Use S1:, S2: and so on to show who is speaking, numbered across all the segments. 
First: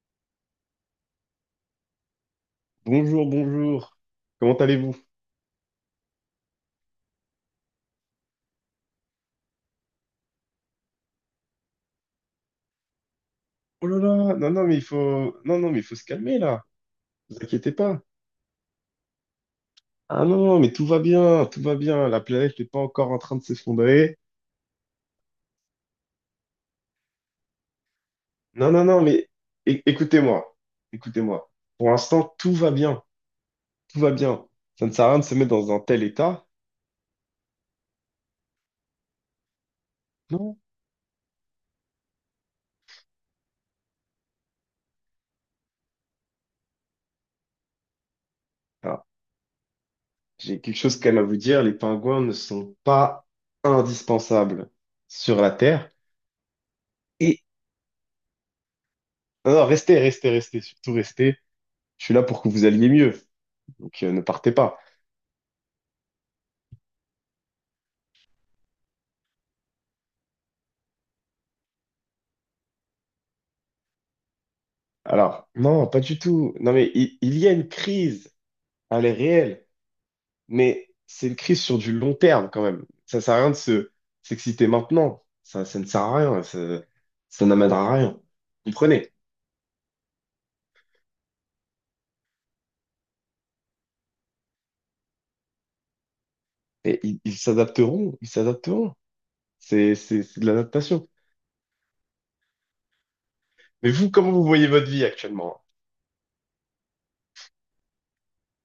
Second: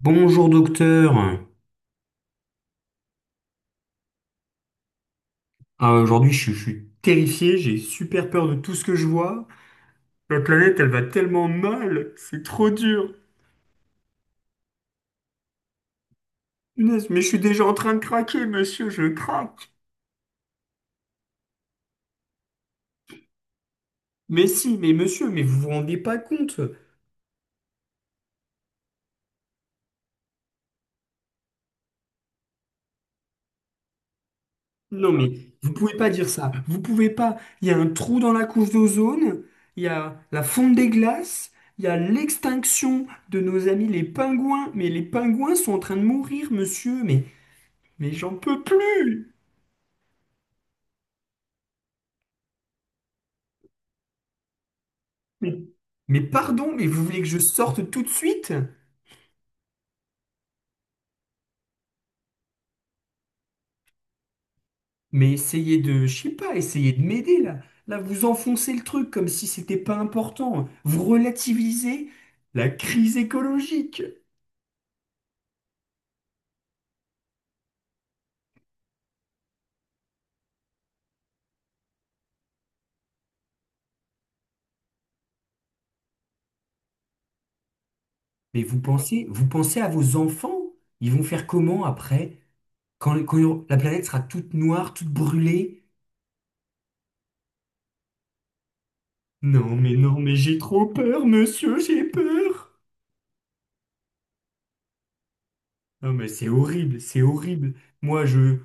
S1: Bonjour docteur.
S2: Bonjour, bonjour. Comment allez-vous?
S1: Aujourd'hui, je suis terrifié, j'ai super peur de tout ce que je vois. La planète, elle va tellement mal, c'est trop dur.
S2: Oh là là, non, non, mais il faut, non, non, mais il faut se calmer là.
S1: Punaise, mais je
S2: Ne
S1: suis
S2: vous
S1: déjà
S2: inquiétez
S1: en train de
S2: pas.
S1: craquer, monsieur, je craque.
S2: Ah non, non, mais tout va bien, tout va bien. La planète n'est pas encore en train de s'effondrer.
S1: Mais si, mais monsieur, mais vous vous rendez pas compte.
S2: Non, non, non, mais écoutez-moi, écoutez-moi. Pour l'instant, tout va bien, tout va bien. Ça ne sert à
S1: Non,
S2: rien de
S1: mais
S2: se mettre dans
S1: vous
S2: un
S1: pouvez
S2: tel
S1: pas dire
S2: état.
S1: ça. Vous pouvez pas. Il y a un trou dans la couche d'ozone, il y a la
S2: Non.
S1: fonte des glaces, il y a l'extinction de nos amis les pingouins. Mais les pingouins sont en train de mourir, monsieur, mais j'en peux
S2: Ah,
S1: plus.
S2: j'ai quelque chose quand même à vous dire. Les pingouins ne sont pas indispensables sur la
S1: Mais,
S2: Terre.
S1: mais pardon, mais vous voulez que je
S2: Et
S1: sorte tout de suite?
S2: non, non, restez, restez, restez, surtout restez. Je suis là pour que vous alliez mieux. Donc ne partez pas.
S1: Mais essayez de, je sais pas, essayez de m'aider là. Là, vous enfoncez le truc comme si c'était pas important. Vous relativisez la crise écologique.
S2: Alors, non, pas du tout. Non, mais il y a une crise, elle est réelle, mais c'est une crise sur du long terme quand même. Ça sert à rien de se s'exciter maintenant. Ça ne sert à rien. Ça n'amènera à rien.
S1: Mais
S2: Vous comprenez?
S1: vous pensez à vos enfants? Ils vont faire comment après? Quand la planète sera toute noire, toute brûlée?
S2: Et ils s'adapteront, ils s'adapteront.
S1: Non,
S2: C'est,
S1: mais non,
S2: c'est,
S1: mais
S2: c'est de
S1: j'ai trop
S2: l'adaptation.
S1: peur, monsieur, j'ai peur.
S2: Mais vous, comment vous voyez votre vie actuellement?
S1: Non, mais c'est horrible, c'est horrible. Moi, je,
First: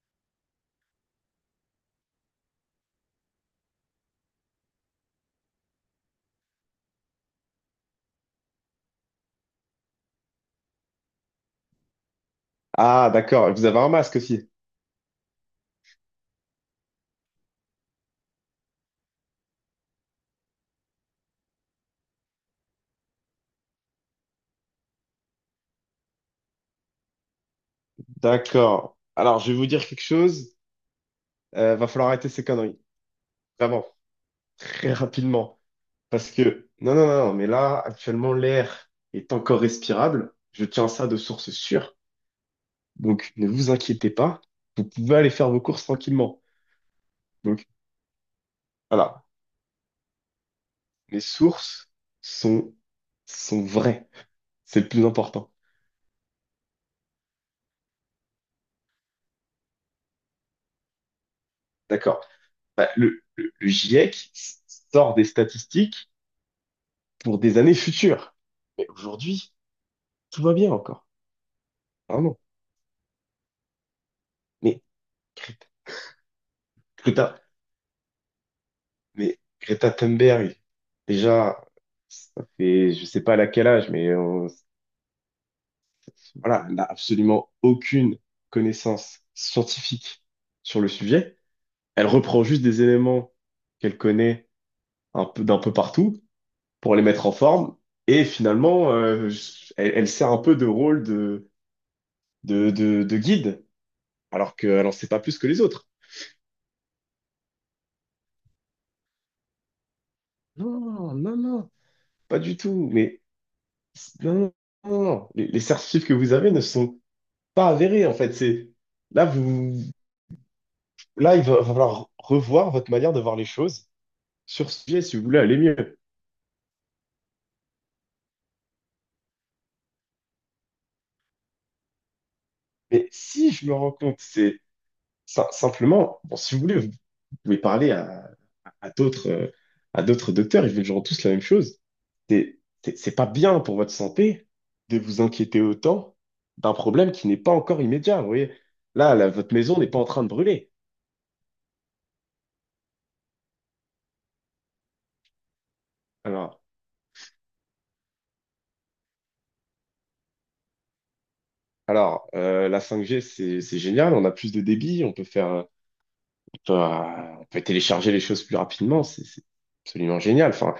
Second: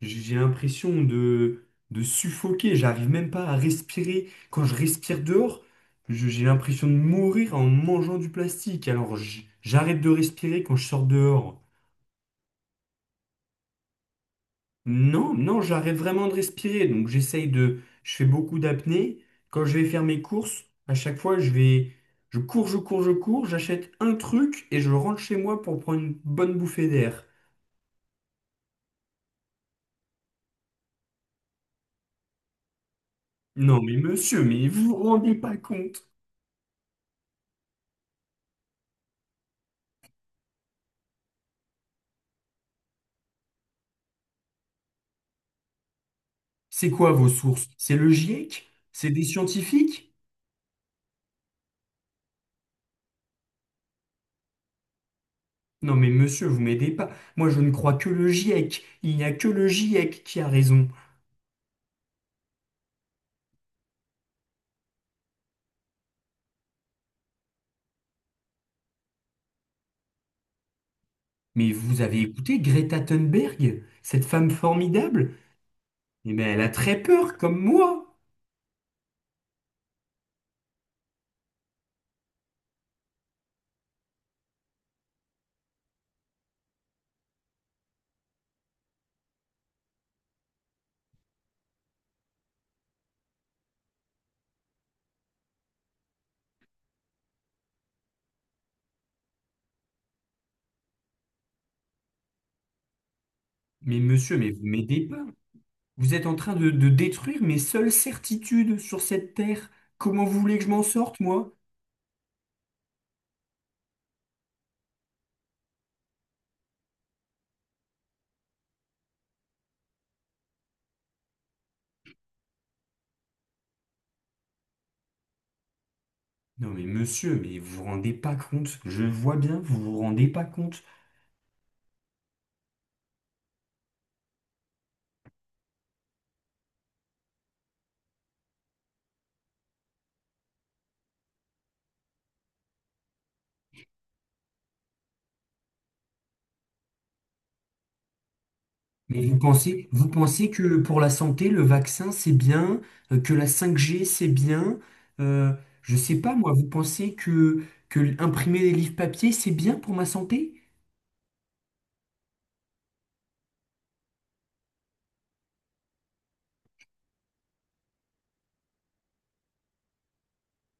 S1: j'ai l'impression de suffoquer. J'arrive même pas à respirer. Quand je respire dehors, j'ai l'impression de mourir en mangeant du plastique. Alors, j'arrête de respirer quand je sors dehors.
S2: Ah, d'accord. Vous avez un masque aussi.
S1: Non, non, j'arrête vraiment de respirer. Donc, je fais beaucoup d'apnée. Quand je vais faire mes courses, à chaque fois, je vais, je cours, j'achète un truc et je rentre chez moi pour prendre une bonne bouffée d'air.
S2: D'accord. Alors, je vais vous dire quelque chose. Va falloir arrêter ces conneries.
S1: Non,
S2: Vraiment.
S1: mais monsieur, mais vous
S2: Très
S1: vous rendez pas
S2: rapidement.
S1: compte.
S2: Parce que, non, non, non, mais là, actuellement, l'air est encore respirable. Je tiens ça de source sûre. Donc, ne vous inquiétez pas. Vous pouvez aller faire vos courses tranquillement.
S1: C'est quoi vos
S2: Donc,
S1: sources? C'est le GIEC? C'est des
S2: voilà.
S1: scientifiques?
S2: Mes sources sont, sont vraies. C'est le plus important.
S1: Non, mais monsieur, vous m'aidez pas. Moi, je ne crois que le GIEC. Il n'y a que le GIEC qui a raison.
S2: D'accord. Bah, le GIEC sort des statistiques pour des années futures. Mais aujourd'hui, tout va bien encore.
S1: Mais vous avez
S2: Vraiment.
S1: écouté Greta Thunberg, cette femme
S2: Mais,
S1: formidable? Eh bien, elle a très peur,
S2: Greta,
S1: comme moi.
S2: Mais Greta Thunberg, déjà, ça fait, je sais pas à quel âge, mais voilà, elle n'a absolument aucune connaissance scientifique sur le sujet. Elle reprend juste des éléments qu'elle connaît un peu d'un peu partout pour les mettre en forme. Et finalement, elle sert un peu de rôle de guide,
S1: Mais monsieur, mais
S2: alors
S1: vous
S2: qu'elle n'en
S1: m'aidez
S2: sait pas
S1: pas.
S2: plus que les autres.
S1: Vous êtes en train de détruire mes seules certitudes sur cette terre. Comment vous voulez que je m'en
S2: Non,
S1: sorte,
S2: non,
S1: moi?
S2: non, pas du tout. Mais non, non, non, non. Les certifs que vous avez ne sont pas avéré, en fait. C'est là, vous, là, il va falloir revoir votre manière de voir les choses sur ce sujet si vous voulez aller mieux.
S1: Non, mais monsieur, mais vous vous rendez pas compte. Je vois bien, vous vous rendez pas compte.
S2: Mais si je me rends compte, c'est simplement, bon, si vous voulez, vous pouvez parler à d'autres, euh, à d'autres docteurs, ils vous diront tous la même chose. C'est pas bien pour votre santé de vous inquiéter autant d'un problème qui n'est pas encore immédiat. Vous voyez, là,
S1: Mais
S2: votre maison n'est pas en
S1: vous
S2: train de
S1: pensez
S2: brûler.
S1: que pour la santé, le vaccin, c'est bien, que la 5G, c'est bien. Euh, je sais pas, moi,
S2: Alors,
S1: que imprimer des livres papier, c'est bien pour ma santé?
S2: la 5G c'est génial, on a plus de débit, on peut faire. On peut télécharger les choses plus rapidement. C'est absolument génial. Enfin,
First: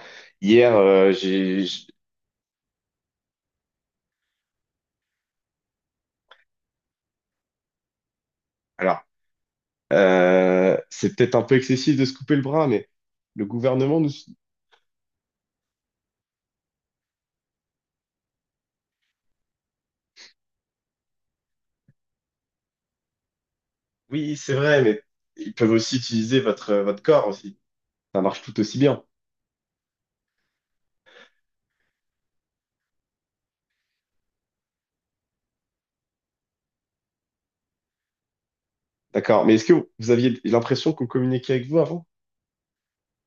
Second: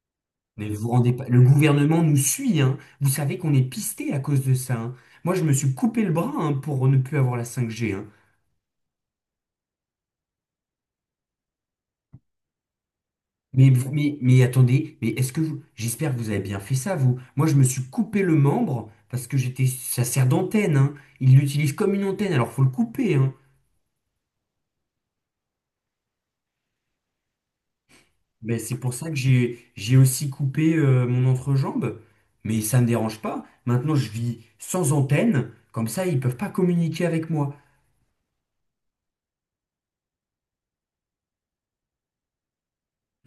S1: Mais
S2: hier,
S1: vous vous rendez pas. Le
S2: j'ai,
S1: gouvernement nous suit, hein. Vous savez qu'on est pisté à cause de ça, hein. Moi, je me suis coupé le bras, hein, pour ne plus avoir la 5G, hein.
S2: alors, c'est peut-être un peu excessif de se couper le bras, mais le
S1: Mais, vous-
S2: gouvernement nous,
S1: mais, mais attendez, mais est-ce que vous. J'espère que vous avez bien fait ça, vous. Moi, je me suis coupé le membre parce que j'étais. Ça sert d'antenne, hein. Il l'utilise comme une antenne, alors faut le couper, hein.
S2: oui, c'est vrai, mais ils peuvent aussi utiliser votre corps aussi. Ça marche tout
S1: Ben, c'est
S2: aussi
S1: pour
S2: bien.
S1: ça que j'ai aussi coupé mon entrejambe, mais ça ne me dérange pas. Maintenant, je vis sans antenne, comme ça, ils ne peuvent pas communiquer avec moi.
S2: D'accord. Mais est-ce que vous aviez l'impression qu'on communiquait avec vous avant?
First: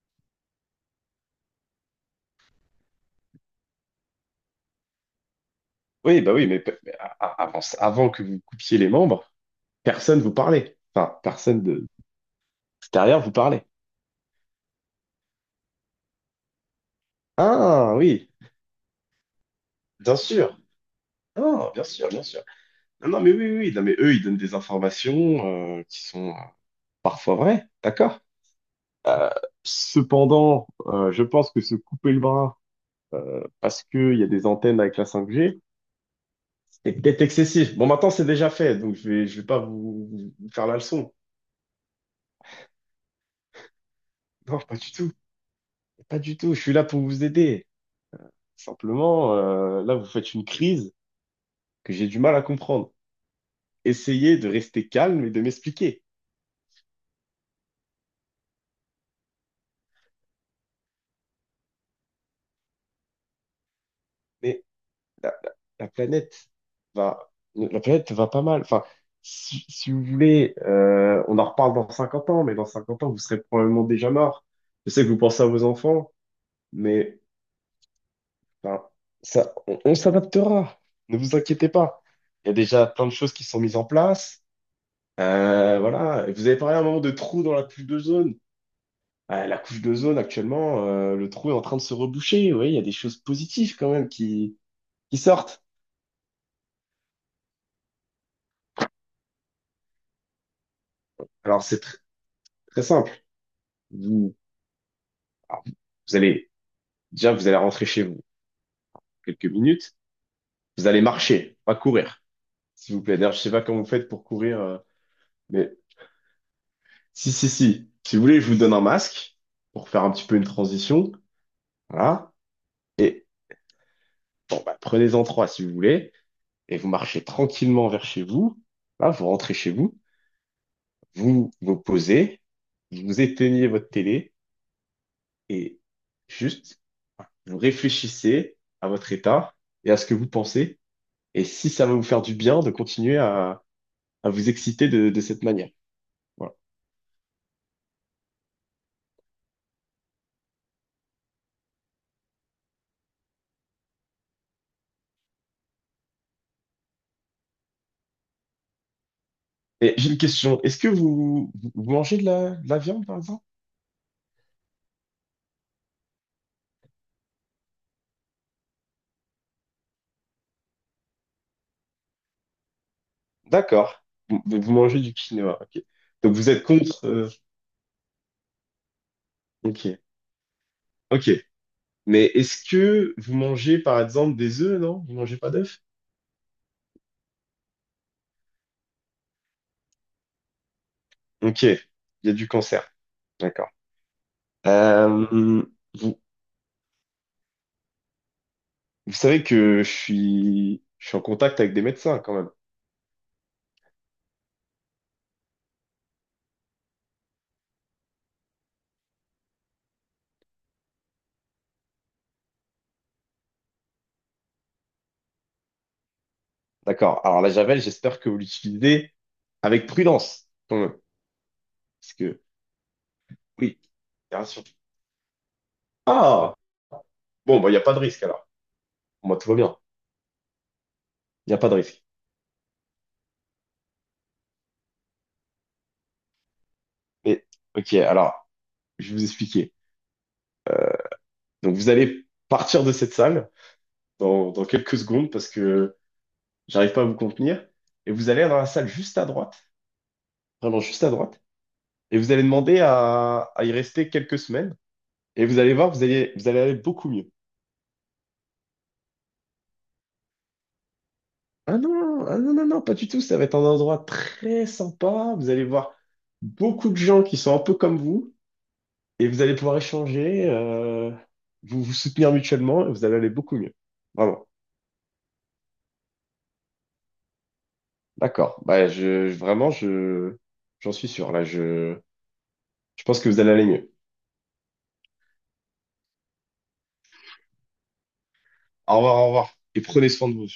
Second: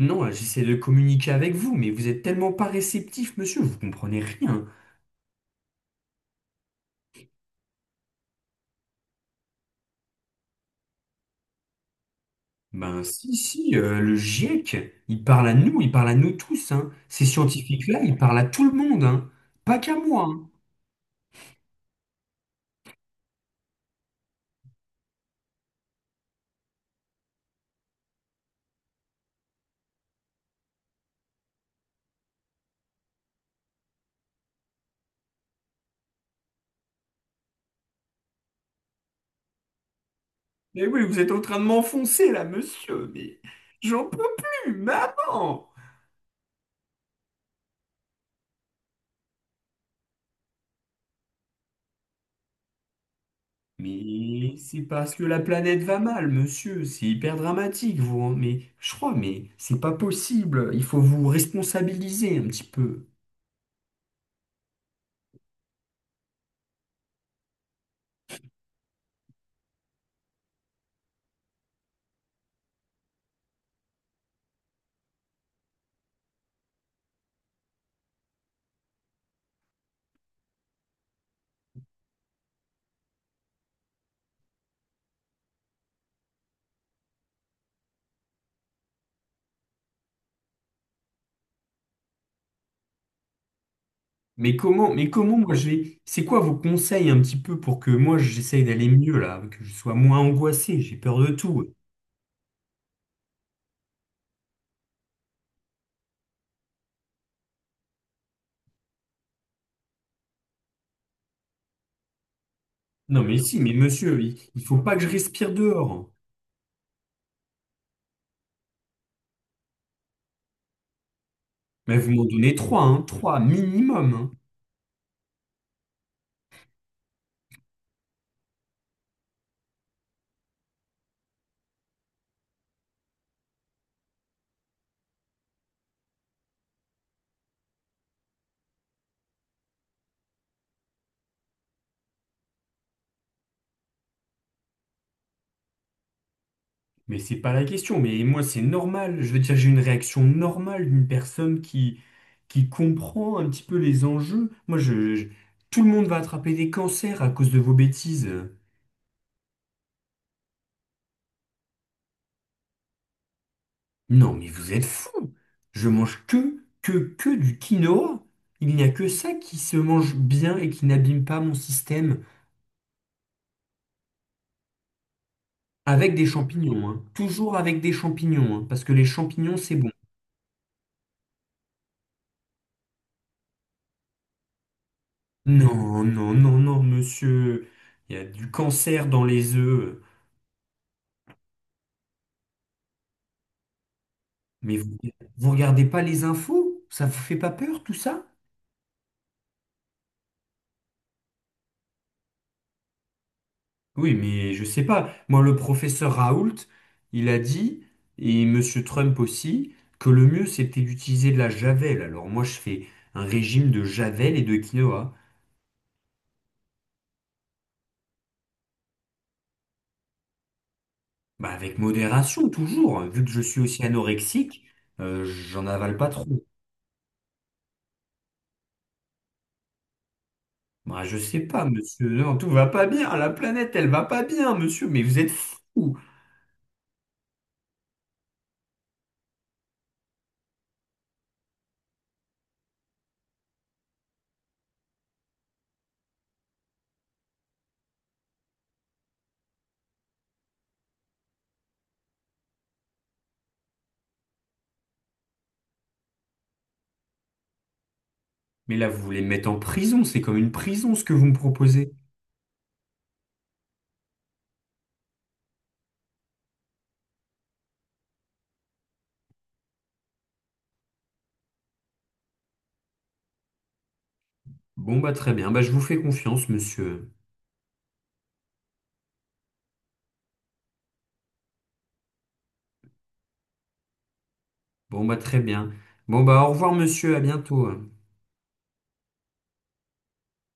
S1: Non, là, j'essaie de communiquer avec vous, mais vous êtes tellement pas réceptif, monsieur, vous comprenez rien.
S2: Oui, bah oui, mais, mais avant que vous coupiez les membres, personne vous parlait. Enfin, personne de
S1: Ben
S2: extérieur vous
S1: si,
S2: parlait.
S1: si, le GIEC, il parle à nous, il parle à nous tous, hein. Ces
S2: Ah
S1: scientifiques-là, ils
S2: oui,
S1: parlent à tout le monde, hein. Pas qu'à
S2: bien
S1: moi, hein.
S2: sûr. Ah, bien sûr, bien sûr. Non, non, mais oui, oui, oui, non, mais eux, ils donnent des informations qui sont parfois vraies, d'accord? Cependant, je pense que se couper le bras parce qu'il y a des antennes avec la 5G, c'est peut-être excessif. Bon, maintenant, c'est déjà fait, donc je vais pas vous faire la
S1: Mais oui,
S2: leçon.
S1: vous êtes en train de m'enfoncer là, monsieur, mais j'en peux
S2: Non,
S1: plus,
S2: pas du tout,
S1: maman!
S2: pas du tout. Je suis là pour vous aider. Simplement, là, vous faites une crise que j'ai du mal à comprendre. Essayez de
S1: Mais c'est
S2: rester
S1: parce
S2: calme
S1: que
S2: et
S1: la
S2: de
S1: planète va
S2: m'expliquer.
S1: mal, monsieur. C'est hyper dramatique, vous. Hein. Mais je crois, mais c'est pas possible. Il faut vous responsabiliser un petit peu.
S2: Mais la, la- la planète la planète va pas mal. Enfin, si vous voulez, on en reparle dans 50 ans, mais dans 50 ans, vous serez probablement déjà mort. Je sais que vous pensez à vos enfants, mais enfin, ça, on s'adaptera. Ne vous inquiétez pas. Il y a déjà plein de choses qui sont mises en place. Voilà. Et vous avez parlé à un moment de trous dans la couche d'ozone. La couche d'ozone, actuellement, le trou est en train de se reboucher. Vous voyez, il y a des choses positives quand même
S1: Mais comment, mais
S2: qui
S1: comment moi
S2: sortent.
S1: je vais. C'est quoi vos conseils un petit peu pour que moi j'essaye d'aller mieux là, que je sois moins angoissé. J'ai peur de
S2: Alors,
S1: tout.
S2: c'est très simple. Vous, Alors, vous allez, vous allez rentrer chez vous quelques minutes. Vous allez marcher, pas courir, s'il vous plaît.
S1: Non
S2: D'ailleurs,
S1: mais
S2: je sais
S1: si,
S2: pas
S1: mais
S2: comment vous faites
S1: monsieur,
S2: pour courir,
S1: il faut pas que je respire
S2: mais
S1: dehors.
S2: si, si, si. Si vous voulez, je vous donne un masque pour faire un petit peu une transition.
S1: Mais vous m'en
S2: Voilà.
S1: donnez trois, hein,
S2: Et
S1: trois minimum. Hein.
S2: bon, bah, prenez-en trois si vous voulez. Et vous marchez tranquillement vers chez vous. Là, vous rentrez chez vous. Vous vous posez. Vous éteignez votre télé et juste, vous réfléchissez à votre état et à ce que vous pensez. Et si ça va vous faire du bien de continuer à vous exciter de cette manière. Voilà.
S1: Mais c'est pas la question. Mais moi, c'est normal. Je veux dire, j'ai une réaction normale d'une personne qui comprend un petit peu les enjeux. Moi, tout le monde va attraper des cancers à cause de vos bêtises.
S2: Et j'ai une question. Est-ce que vous mangez de la viande, par exemple?
S1: Non, mais vous êtes fous. Je mange que du quinoa. Il n'y a que ça qui se mange bien et qui n'abîme pas mon système.
S2: D'accord. Vous mangez du quinoa, ok.
S1: Avec des
S2: Donc vous êtes
S1: champignons, hein.
S2: contre.
S1: Toujours avec des champignons, hein, parce que les champignons, c'est bon.
S2: Ok, ok. Mais est-ce que vous mangez, par exemple, des œufs, non? Vous mangez pas d'œufs?
S1: Non, non, non, non, monsieur. Il y a du cancer dans les œufs.
S2: Ok. Il y a du cancer. D'accord.
S1: Mais vous, vous
S2: Euh,
S1: regardez pas
S2: vous
S1: les infos? Ça vous fait pas peur tout ça?
S2: Vous savez que je suis en contact avec des médecins quand même.
S1: Oui, mais je sais pas. Moi, le professeur Raoult, il a dit, et Monsieur Trump aussi, que le mieux c'était d'utiliser de la javel. Alors moi, je fais un régime de javel et de quinoa.
S2: D'accord. Alors la Javel, j'espère que vous l'utilisez avec prudence quand même.
S1: Bah, avec
S2: Parce que,
S1: modération, toujours. Vu que je suis
S2: oui,
S1: aussi
S2: bien
S1: anorexique,
S2: sûr.
S1: j'en avale pas trop.
S2: Ah! Bon, bah, il n'y a pas de risque alors. Moi, tout va bien.
S1: Bah, je sais
S2: Il n'y a
S1: pas,
S2: pas de risque.
S1: monsieur. Non, tout va pas bien. La planète, elle va pas bien, monsieur. Mais vous êtes fou.
S2: Mais, ok, alors, je vais vous expliquer. Donc, vous allez partir de cette salle dans quelques secondes parce que j'arrive pas à vous contenir. Et vous allez dans la salle juste à droite, vraiment juste à droite, et vous allez demander à y rester quelques semaines. Et vous allez voir, vous allez aller beaucoup mieux.
S1: Mais là, vous voulez me mettre en prison. C'est comme une prison, ce que vous me
S2: Ah
S1: proposez.
S2: non, ah non, non, non, pas du tout. Ça va être un endroit très sympa. Vous allez voir beaucoup de gens qui sont un peu comme vous, et vous allez pouvoir échanger, vous vous soutenir mutuellement, et vous allez aller beaucoup mieux. Vraiment.
S1: Bon, bah très bien. Bah, je vous fais confiance, monsieur.
S2: D'accord. Bah, vraiment, j'en suis sûr. Là, je pense que vous allez aller mieux.
S1: Bon, bah très bien. Bon, bah au revoir, monsieur. À bientôt. Hein.
S2: Au revoir, au revoir. Et prenez soin de vous.